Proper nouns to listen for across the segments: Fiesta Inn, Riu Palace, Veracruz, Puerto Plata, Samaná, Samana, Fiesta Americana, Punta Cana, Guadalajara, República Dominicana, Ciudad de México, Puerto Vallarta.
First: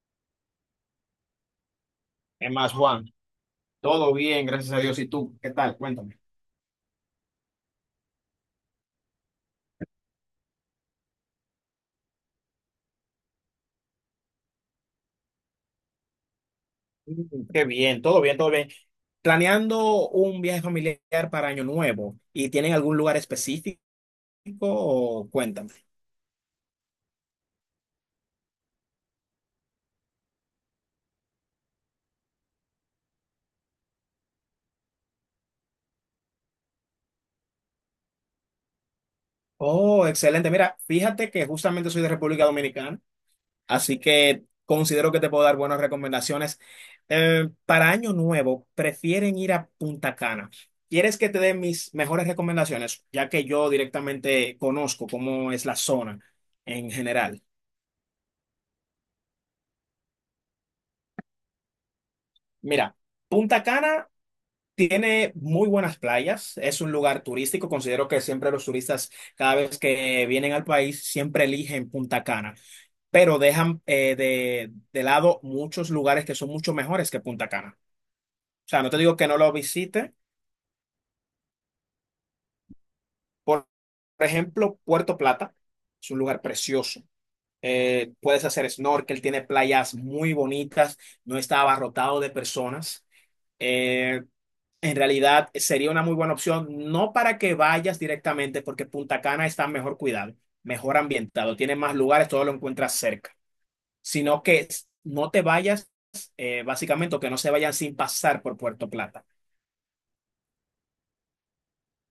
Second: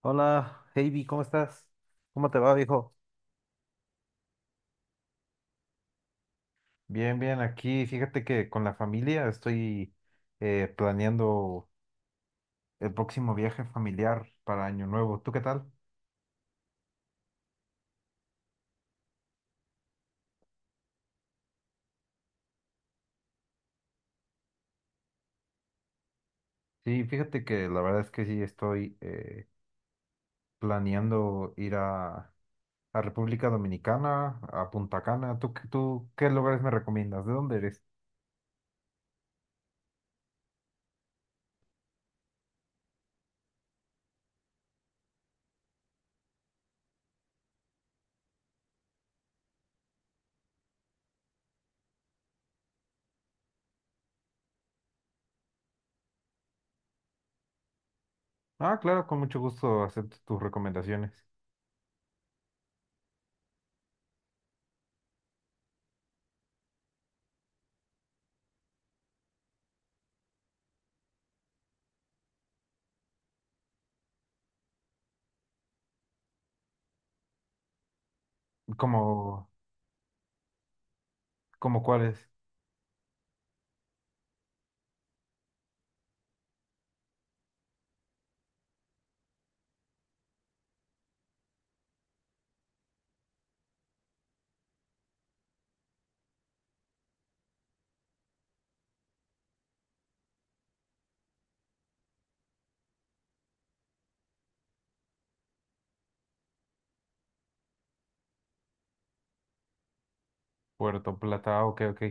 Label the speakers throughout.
Speaker 1: Hola, Heidi, ¿cómo estás? ¿Cómo te
Speaker 2: Es
Speaker 1: va,
Speaker 2: más,
Speaker 1: viejo?
Speaker 2: Juan, todo bien, gracias a Dios. ¿Y tú? ¿Qué tal? Cuéntame.
Speaker 1: Bien, bien, aquí fíjate que con la familia estoy planeando el próximo viaje familiar para Año Nuevo. ¿Tú qué tal?
Speaker 2: Qué bien, todo bien, todo bien. Planeando un viaje familiar para Año Nuevo, ¿y tienen algún lugar específico? O Cuéntame.
Speaker 1: Sí, fíjate que la verdad es que sí estoy planeando a República Dominicana, a Punta Cana. ¿ Tú qué lugares me recomiendas? ¿De dónde eres?
Speaker 2: Oh, excelente. Mira, fíjate que justamente soy de República Dominicana, así que considero que te puedo dar buenas recomendaciones. Para Año Nuevo, prefieren ir a Punta Cana. ¿Quieres que te dé mis mejores recomendaciones, ya que yo directamente conozco cómo es la zona en general?
Speaker 1: Ah, claro, con mucho gusto acepto tus recomendaciones.
Speaker 2: Mira, Punta Cana tiene muy buenas playas, es un lugar turístico, considero que siempre los turistas cada vez que vienen al país siempre eligen Punta Cana, pero dejan de lado muchos lugares que son mucho mejores que Punta Cana. O sea, no te
Speaker 1: ¿Cómo,
Speaker 2: digo que no lo visite,
Speaker 1: Cómo cuáles?
Speaker 2: por, por ejemplo, Puerto Plata es un lugar precioso. Puedes hacer snorkel, tiene playas muy bonitas, no está abarrotado de personas. Eh, En realidad sería una muy buena opción, no para que vayas directamente, porque Punta Cana está mejor cuidado, mejor ambientado, tiene más lugares, todo lo encuentras cerca, sino que no te vayas, básicamente, o que no se vayan sin pasar por Puerto Plata.
Speaker 1: Puerto Plata, ah, ok, ok.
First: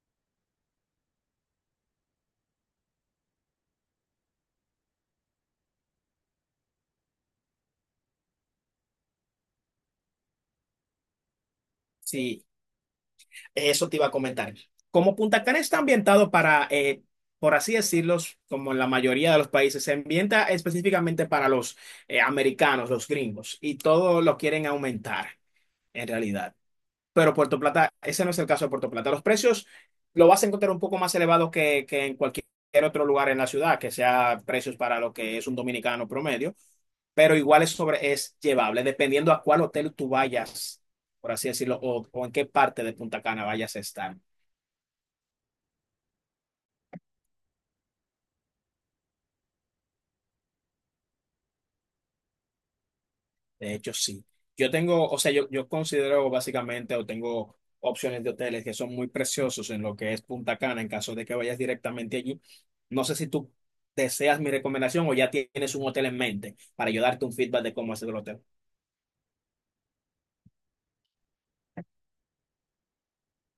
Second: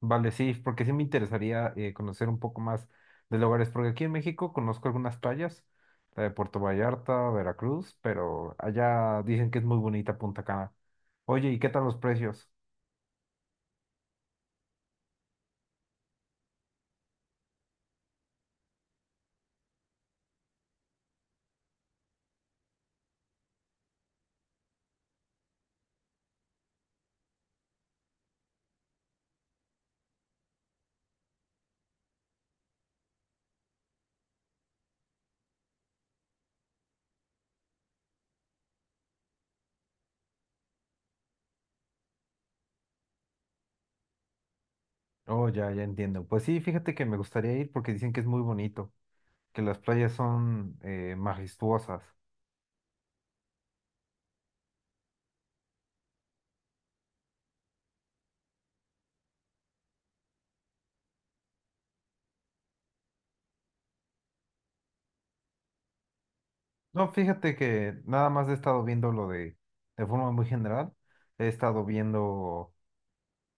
Speaker 1: Vale, sí, porque sí me interesaría conocer un poco más de lugares, porque aquí en México conozco algunas playas, la de Puerto Vallarta, Veracruz, pero allá dicen que es muy bonita Punta Cana. Oye, ¿y qué tal los
Speaker 2: Sí,
Speaker 1: precios?
Speaker 2: eso te iba a comentar. Como Punta Cana está ambientado para, por así decirlo, como en la mayoría de los países, se ambienta específicamente para los americanos, los gringos, y todo lo quieren aumentar, en realidad. Pero Puerto Plata, ese no es el caso de Puerto Plata. Los precios lo vas a encontrar un poco más elevados que en cualquier otro lugar en la ciudad, que sea precios para lo que es un dominicano promedio, pero igual es, sobre, es llevable, dependiendo a cuál hotel tú vayas, por así decirlo, o en qué parte de Punta Cana vayas a estar.
Speaker 1: Oh, ya, ya entiendo. Pues sí, fíjate que me gustaría ir porque dicen que es muy bonito, que las playas son majestuosas.
Speaker 2: De hecho, sí. Yo tengo, o sea, yo considero básicamente o tengo opciones de hoteles que son muy preciosos en lo que es Punta Cana, en caso de que vayas directamente allí. No sé si tú deseas mi recomendación o ya tienes un hotel en mente para yo
Speaker 1: No,
Speaker 2: darte un
Speaker 1: fíjate
Speaker 2: feedback de cómo
Speaker 1: que
Speaker 2: es el
Speaker 1: nada
Speaker 2: hotel.
Speaker 1: más he estado viendo de forma muy general, he estado viendo.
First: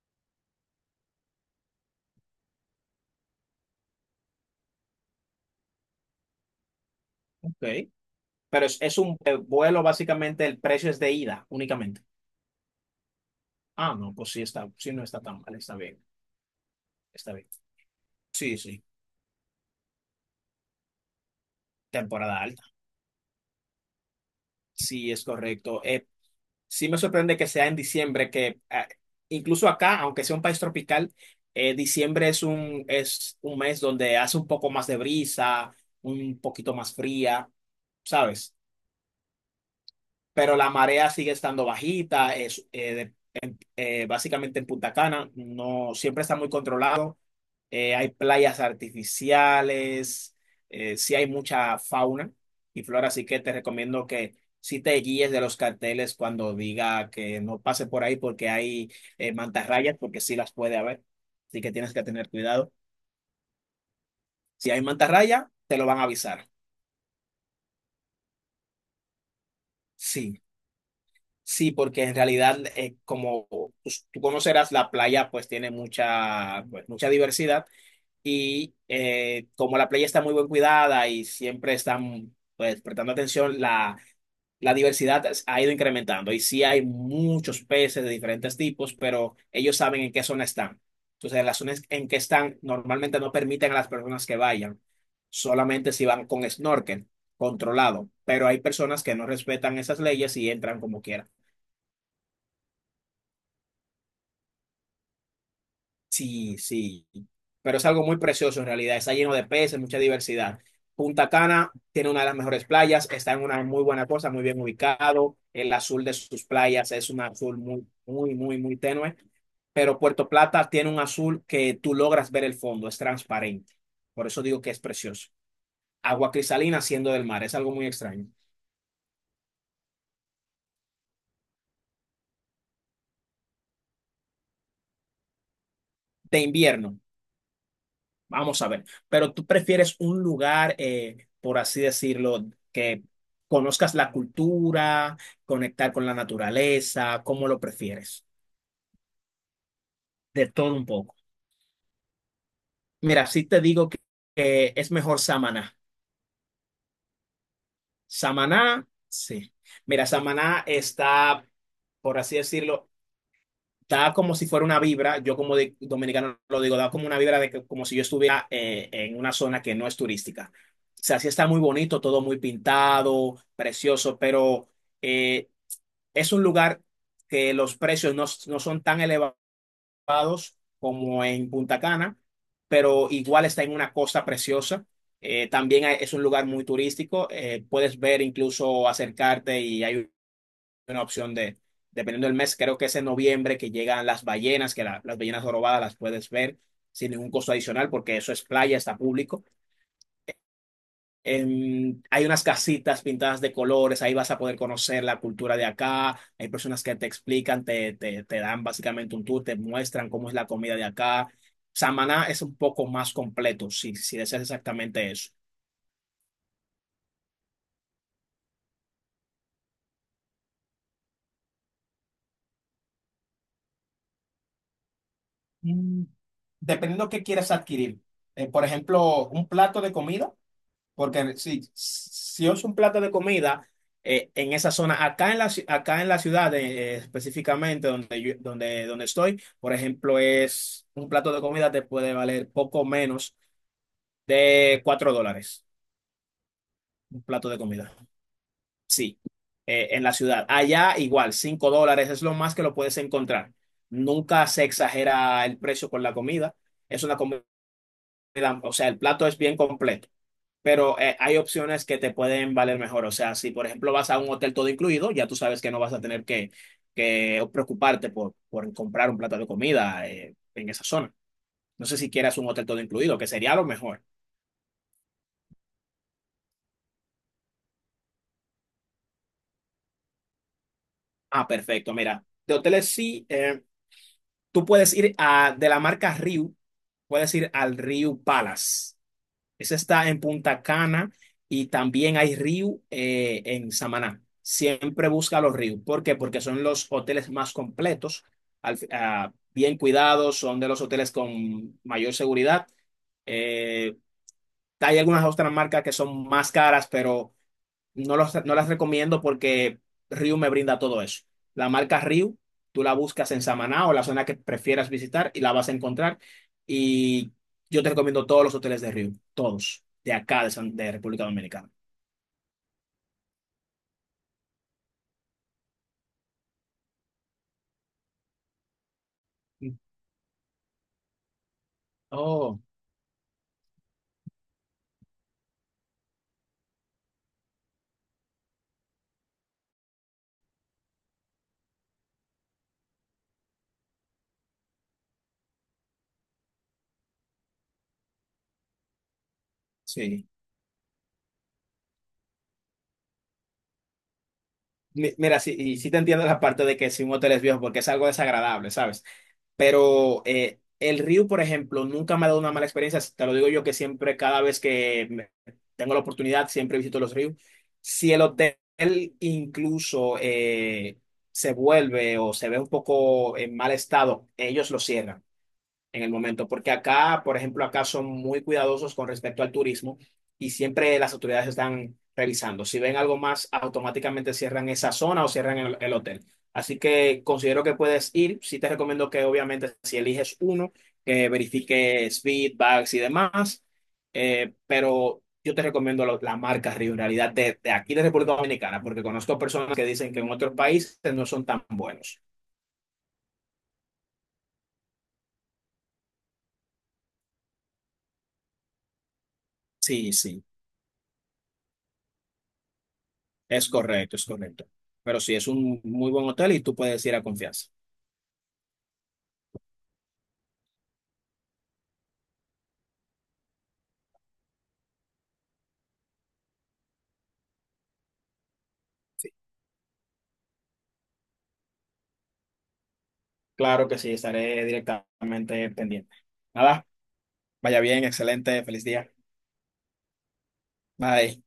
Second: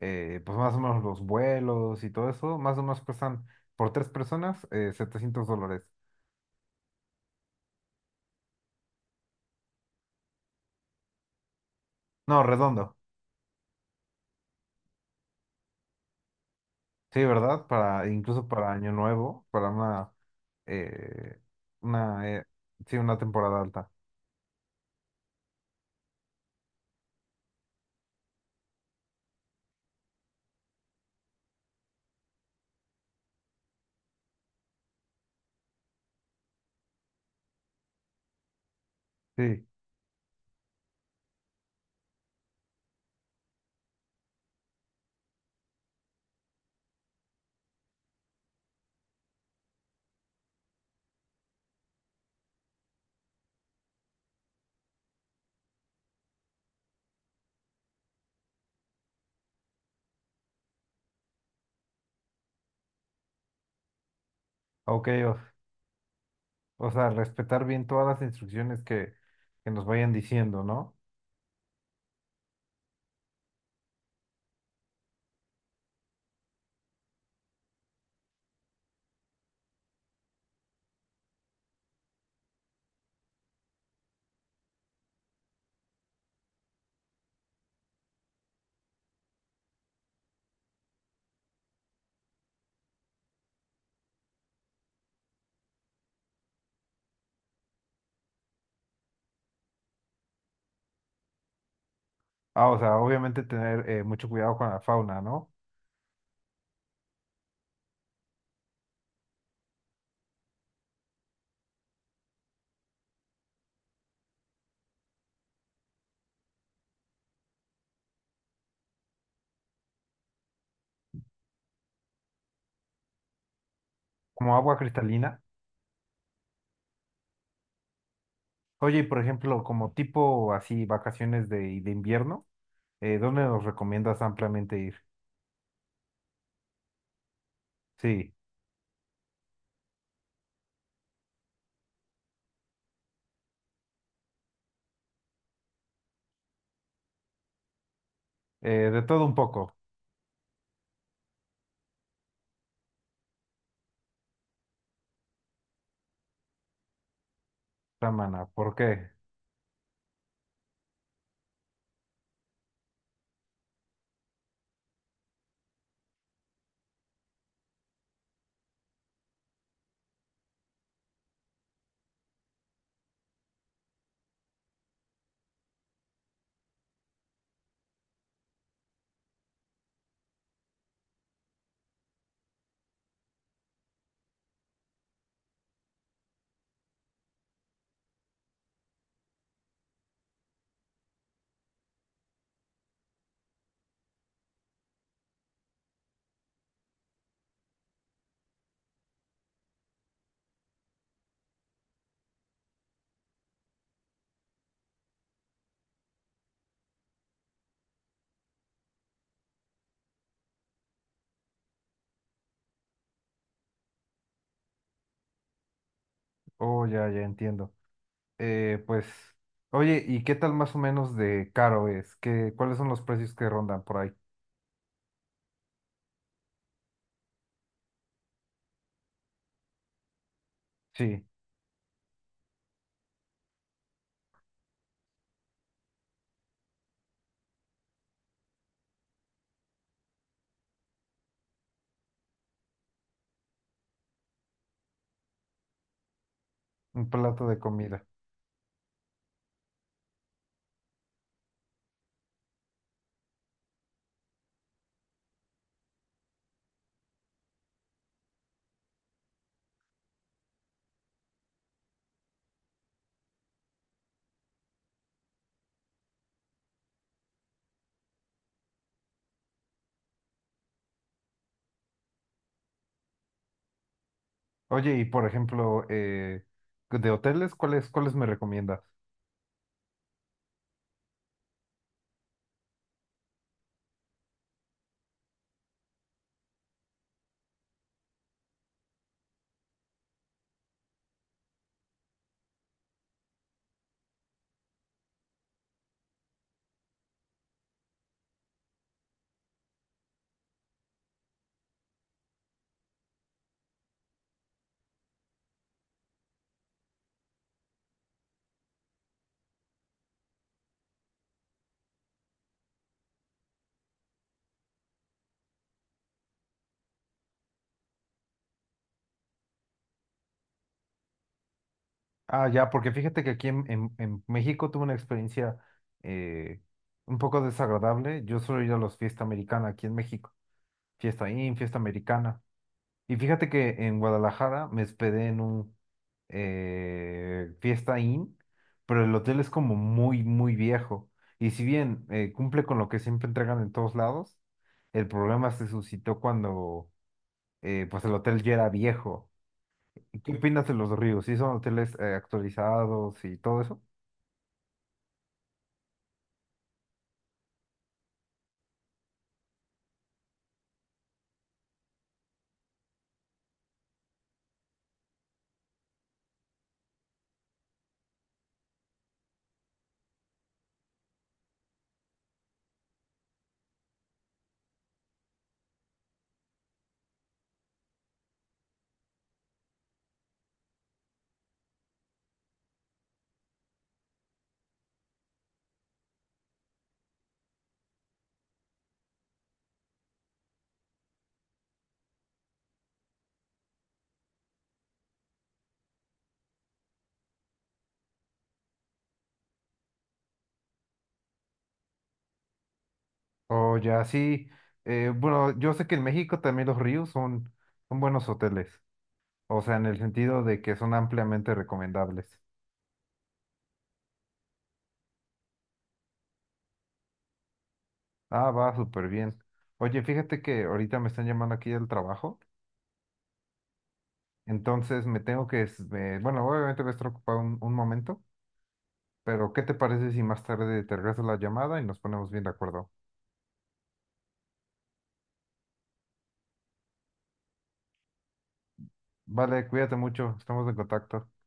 Speaker 1: eh, pues más o menos los vuelos y todo eso, más o menos cuestan por tres personas $700.
Speaker 2: Ok. Pero es un vuelo, básicamente el precio es de ida únicamente.
Speaker 1: No, redondo.
Speaker 2: Ah, no, pues sí está, sí no está tan mal, está bien,
Speaker 1: Sí,
Speaker 2: está bien.
Speaker 1: ¿verdad? Para, incluso
Speaker 2: Sí,
Speaker 1: para
Speaker 2: sí,
Speaker 1: Año Nuevo, eh, una,
Speaker 2: temporada
Speaker 1: eh,
Speaker 2: alta.
Speaker 1: sí, una temporada alta.
Speaker 2: Sí, es correcto. Sí me sorprende que sea en diciembre, que ah, incluso acá, aunque sea un país tropical, diciembre es un mes donde hace un poco más de brisa, un poquito más fría, ¿sabes?
Speaker 1: Sí,
Speaker 2: Pero la marea sigue estando bajita, es, básicamente en Punta Cana, no siempre está muy controlado. Hay playas artificiales, sí hay mucha fauna y flora, así que te recomiendo que sí te guíes de los carteles cuando diga que no pase por ahí porque hay mantarrayas, porque sí las puede haber, así que tienes que tener cuidado. Si hay
Speaker 1: ok,
Speaker 2: mantarraya, te lo van a avisar.
Speaker 1: o sea, respetar bien todas las instrucciones que que, nos vayan
Speaker 2: Sí,
Speaker 1: diciendo, ¿no?
Speaker 2: sí, porque en realidad, como pues, tú conocerás, la playa pues tiene mucha, pues, mucha diversidad. Y como la playa está muy bien cuidada y siempre están pues, prestando atención, la diversidad ha ido incrementando. Y sí hay muchos peces de diferentes tipos, pero ellos saben en qué zona están. Entonces, en las zonas en que están normalmente no permiten a las personas que vayan, solamente si van con snorkel controlado. Pero hay personas que no respetan esas leyes y entran como quieran.
Speaker 1: Ah, o sea, obviamente tener mucho cuidado con la fauna, ¿no?
Speaker 2: Sí, sí, pero es algo muy precioso en realidad. Está lleno de peces, mucha diversidad. Punta Cana tiene una de las mejores playas, está en una muy buena cosa, muy bien ubicado. El azul de sus playas es un azul muy, muy, muy, muy tenue. Pero Puerto Plata tiene un azul que tú logras ver el fondo, es transparente. Por eso
Speaker 1: Como
Speaker 2: digo que
Speaker 1: agua
Speaker 2: es precioso.
Speaker 1: cristalina.
Speaker 2: Agua cristalina siendo del mar, es algo muy extraño.
Speaker 1: Oye, y por ejemplo, como tipo así vacaciones de invierno. ¿Dónde nos recomiendas ampliamente ir?
Speaker 2: De invierno.
Speaker 1: Sí,
Speaker 2: Vamos a ver, pero tú prefieres un lugar, por así decirlo, que conozcas la cultura, conectar con la naturaleza, ¿cómo lo prefieres?
Speaker 1: de todo un poco.
Speaker 2: De todo un poco. Mira, sí te digo que es mejor Samaná.
Speaker 1: Samana. ¿Por
Speaker 2: Samaná,
Speaker 1: qué?
Speaker 2: sí. Mira, Samaná está, por así decirlo, da como si fuera una vibra, yo como dominicano lo digo, da como una vibra de que, como si yo estuviera en una zona que no es turística. O sea, sí está muy bonito, todo muy pintado, precioso, pero eh, es un lugar que los precios no, no son tan elevados como en Punta Cana, pero igual está en una costa preciosa. También es un lugar muy turístico, puedes ver incluso acercarte y hay una opción de, dependiendo del mes, creo que es en noviembre que llegan las ballenas, que las ballenas jorobadas las puedes ver sin ningún costo adicional, porque eso es playa, está público. Hay unas casitas pintadas de colores, ahí vas a poder conocer la cultura de acá, hay personas que te explican, te dan básicamente un tour, te muestran cómo es la comida de acá. Samaná es un poco más completo, si deseas exactamente eso.
Speaker 1: Oh, ya, ya entiendo. Pues, oye, ¿y qué tal más o menos de caro es? ¿Qué, cuáles son los precios que rondan por ahí?
Speaker 2: Mm, Dependiendo qué quieras adquirir. Por ejemplo, un plato de comida.
Speaker 1: Sí,
Speaker 2: Porque si es un plato de comida en esa zona, acá en acá en la ciudad específicamente donde, donde, donde estoy, por ejemplo, es un plato de comida te puede valer poco menos de $4,
Speaker 1: un
Speaker 2: un
Speaker 1: plato
Speaker 2: plato de
Speaker 1: de
Speaker 2: comida.
Speaker 1: comida.
Speaker 2: Sí, en la ciudad. Allá igual, $5 es lo más que lo puedes encontrar. Nunca se exagera el precio con la comida. Es una comida, o sea, el plato es bien completo. Pero hay opciones que te pueden valer mejor. O sea, si por ejemplo vas a un hotel todo incluido, ya tú sabes que no vas a tener que preocuparte por comprar un plato de comida en esa zona. No sé si quieras un hotel todo incluido, que sería lo mejor.
Speaker 1: Oye, y por ejemplo, de hoteles, ¿cuáles, cuáles me recomiendas?
Speaker 2: Ah, perfecto. Mira, de hoteles sí, tú puedes ir a, de la marca Riu, puedes ir al Riu Palace. Esa está en Punta Cana y también hay Riu en Samaná. Siempre busca los Riu. ¿Por qué? Porque son los hoteles más completos, al ah, bien cuidados, son de los hoteles con mayor seguridad. Eh, Hay algunas otras marcas que son más caras, pero no, no las recomiendo porque Ryu me brinda todo eso. La marca Ryu, tú la buscas en Samaná o la zona que prefieras visitar y la vas a encontrar. Y yo te recomiendo todos los hoteles de Ryu, todos, de acá, de República Dominicana.
Speaker 1: Ah, ya, porque fíjate que aquí en México tuve una experiencia eh, un poco desagradable. Yo suelo ir a los fiesta americana aquí en México. Fiesta americana.
Speaker 2: Oh,
Speaker 1: Y fíjate que en Guadalajara me hospedé en un Fiesta Inn, pero el hotel es como muy, muy viejo. Y si bien cumple con lo que siempre entregan en todos lados, el problema se suscitó cuando pues el hotel ya era viejo. ¿Y
Speaker 2: sí.
Speaker 1: ¿Qué opinas de los ríos? ¿Sí son hoteles actualizados y todo eso?
Speaker 2: Mira, sí, y sí te entiendo la parte de que si un hotel es viejo, porque es algo desagradable, ¿sabes? Pero el Ryu, por ejemplo, nunca me ha dado una mala experiencia. Te lo digo yo que siempre, cada vez que tengo la oportunidad, siempre visito los Ryu. Si el hotel incluso se vuelve o se ve un poco en mal estado, ellos lo cierran en el momento, porque acá, por ejemplo, acá son muy cuidadosos con respecto al turismo y siempre las autoridades están revisando. Si ven algo más, automáticamente cierran esa zona o cierran el hotel. Así que considero que puedes ir. Sí te recomiendo que obviamente si eliges uno, que verifiques feedbacks y demás, pero yo te recomiendo la marca Río, en realidad de aquí de República Dominicana, porque conozco personas que dicen que en otros países no son tan buenos.
Speaker 1: O ya sí, bueno, yo sé que en México también los ríos son buenos hoteles, o sea, en el
Speaker 2: Sí,
Speaker 1: sentido
Speaker 2: sí.
Speaker 1: de que son ampliamente recomendables.
Speaker 2: Es correcto, es correcto. Pero sí, es un muy buen hotel y tú puedes ir a confianza.
Speaker 1: Ah, va súper bien. Oye, fíjate que ahorita me están llamando aquí del trabajo, entonces me tengo que, bueno, obviamente voy a estar ocupado un momento,
Speaker 2: Sí,
Speaker 1: pero ¿qué te parece si más tarde te regreso la llamada y nos ponemos bien de acuerdo?
Speaker 2: claro que sí, estaré directamente pendiente. Nada, vaya bien, excelente, feliz día.
Speaker 1: Vale, cuídate mucho, estamos en contacto.
Speaker 2: Bye.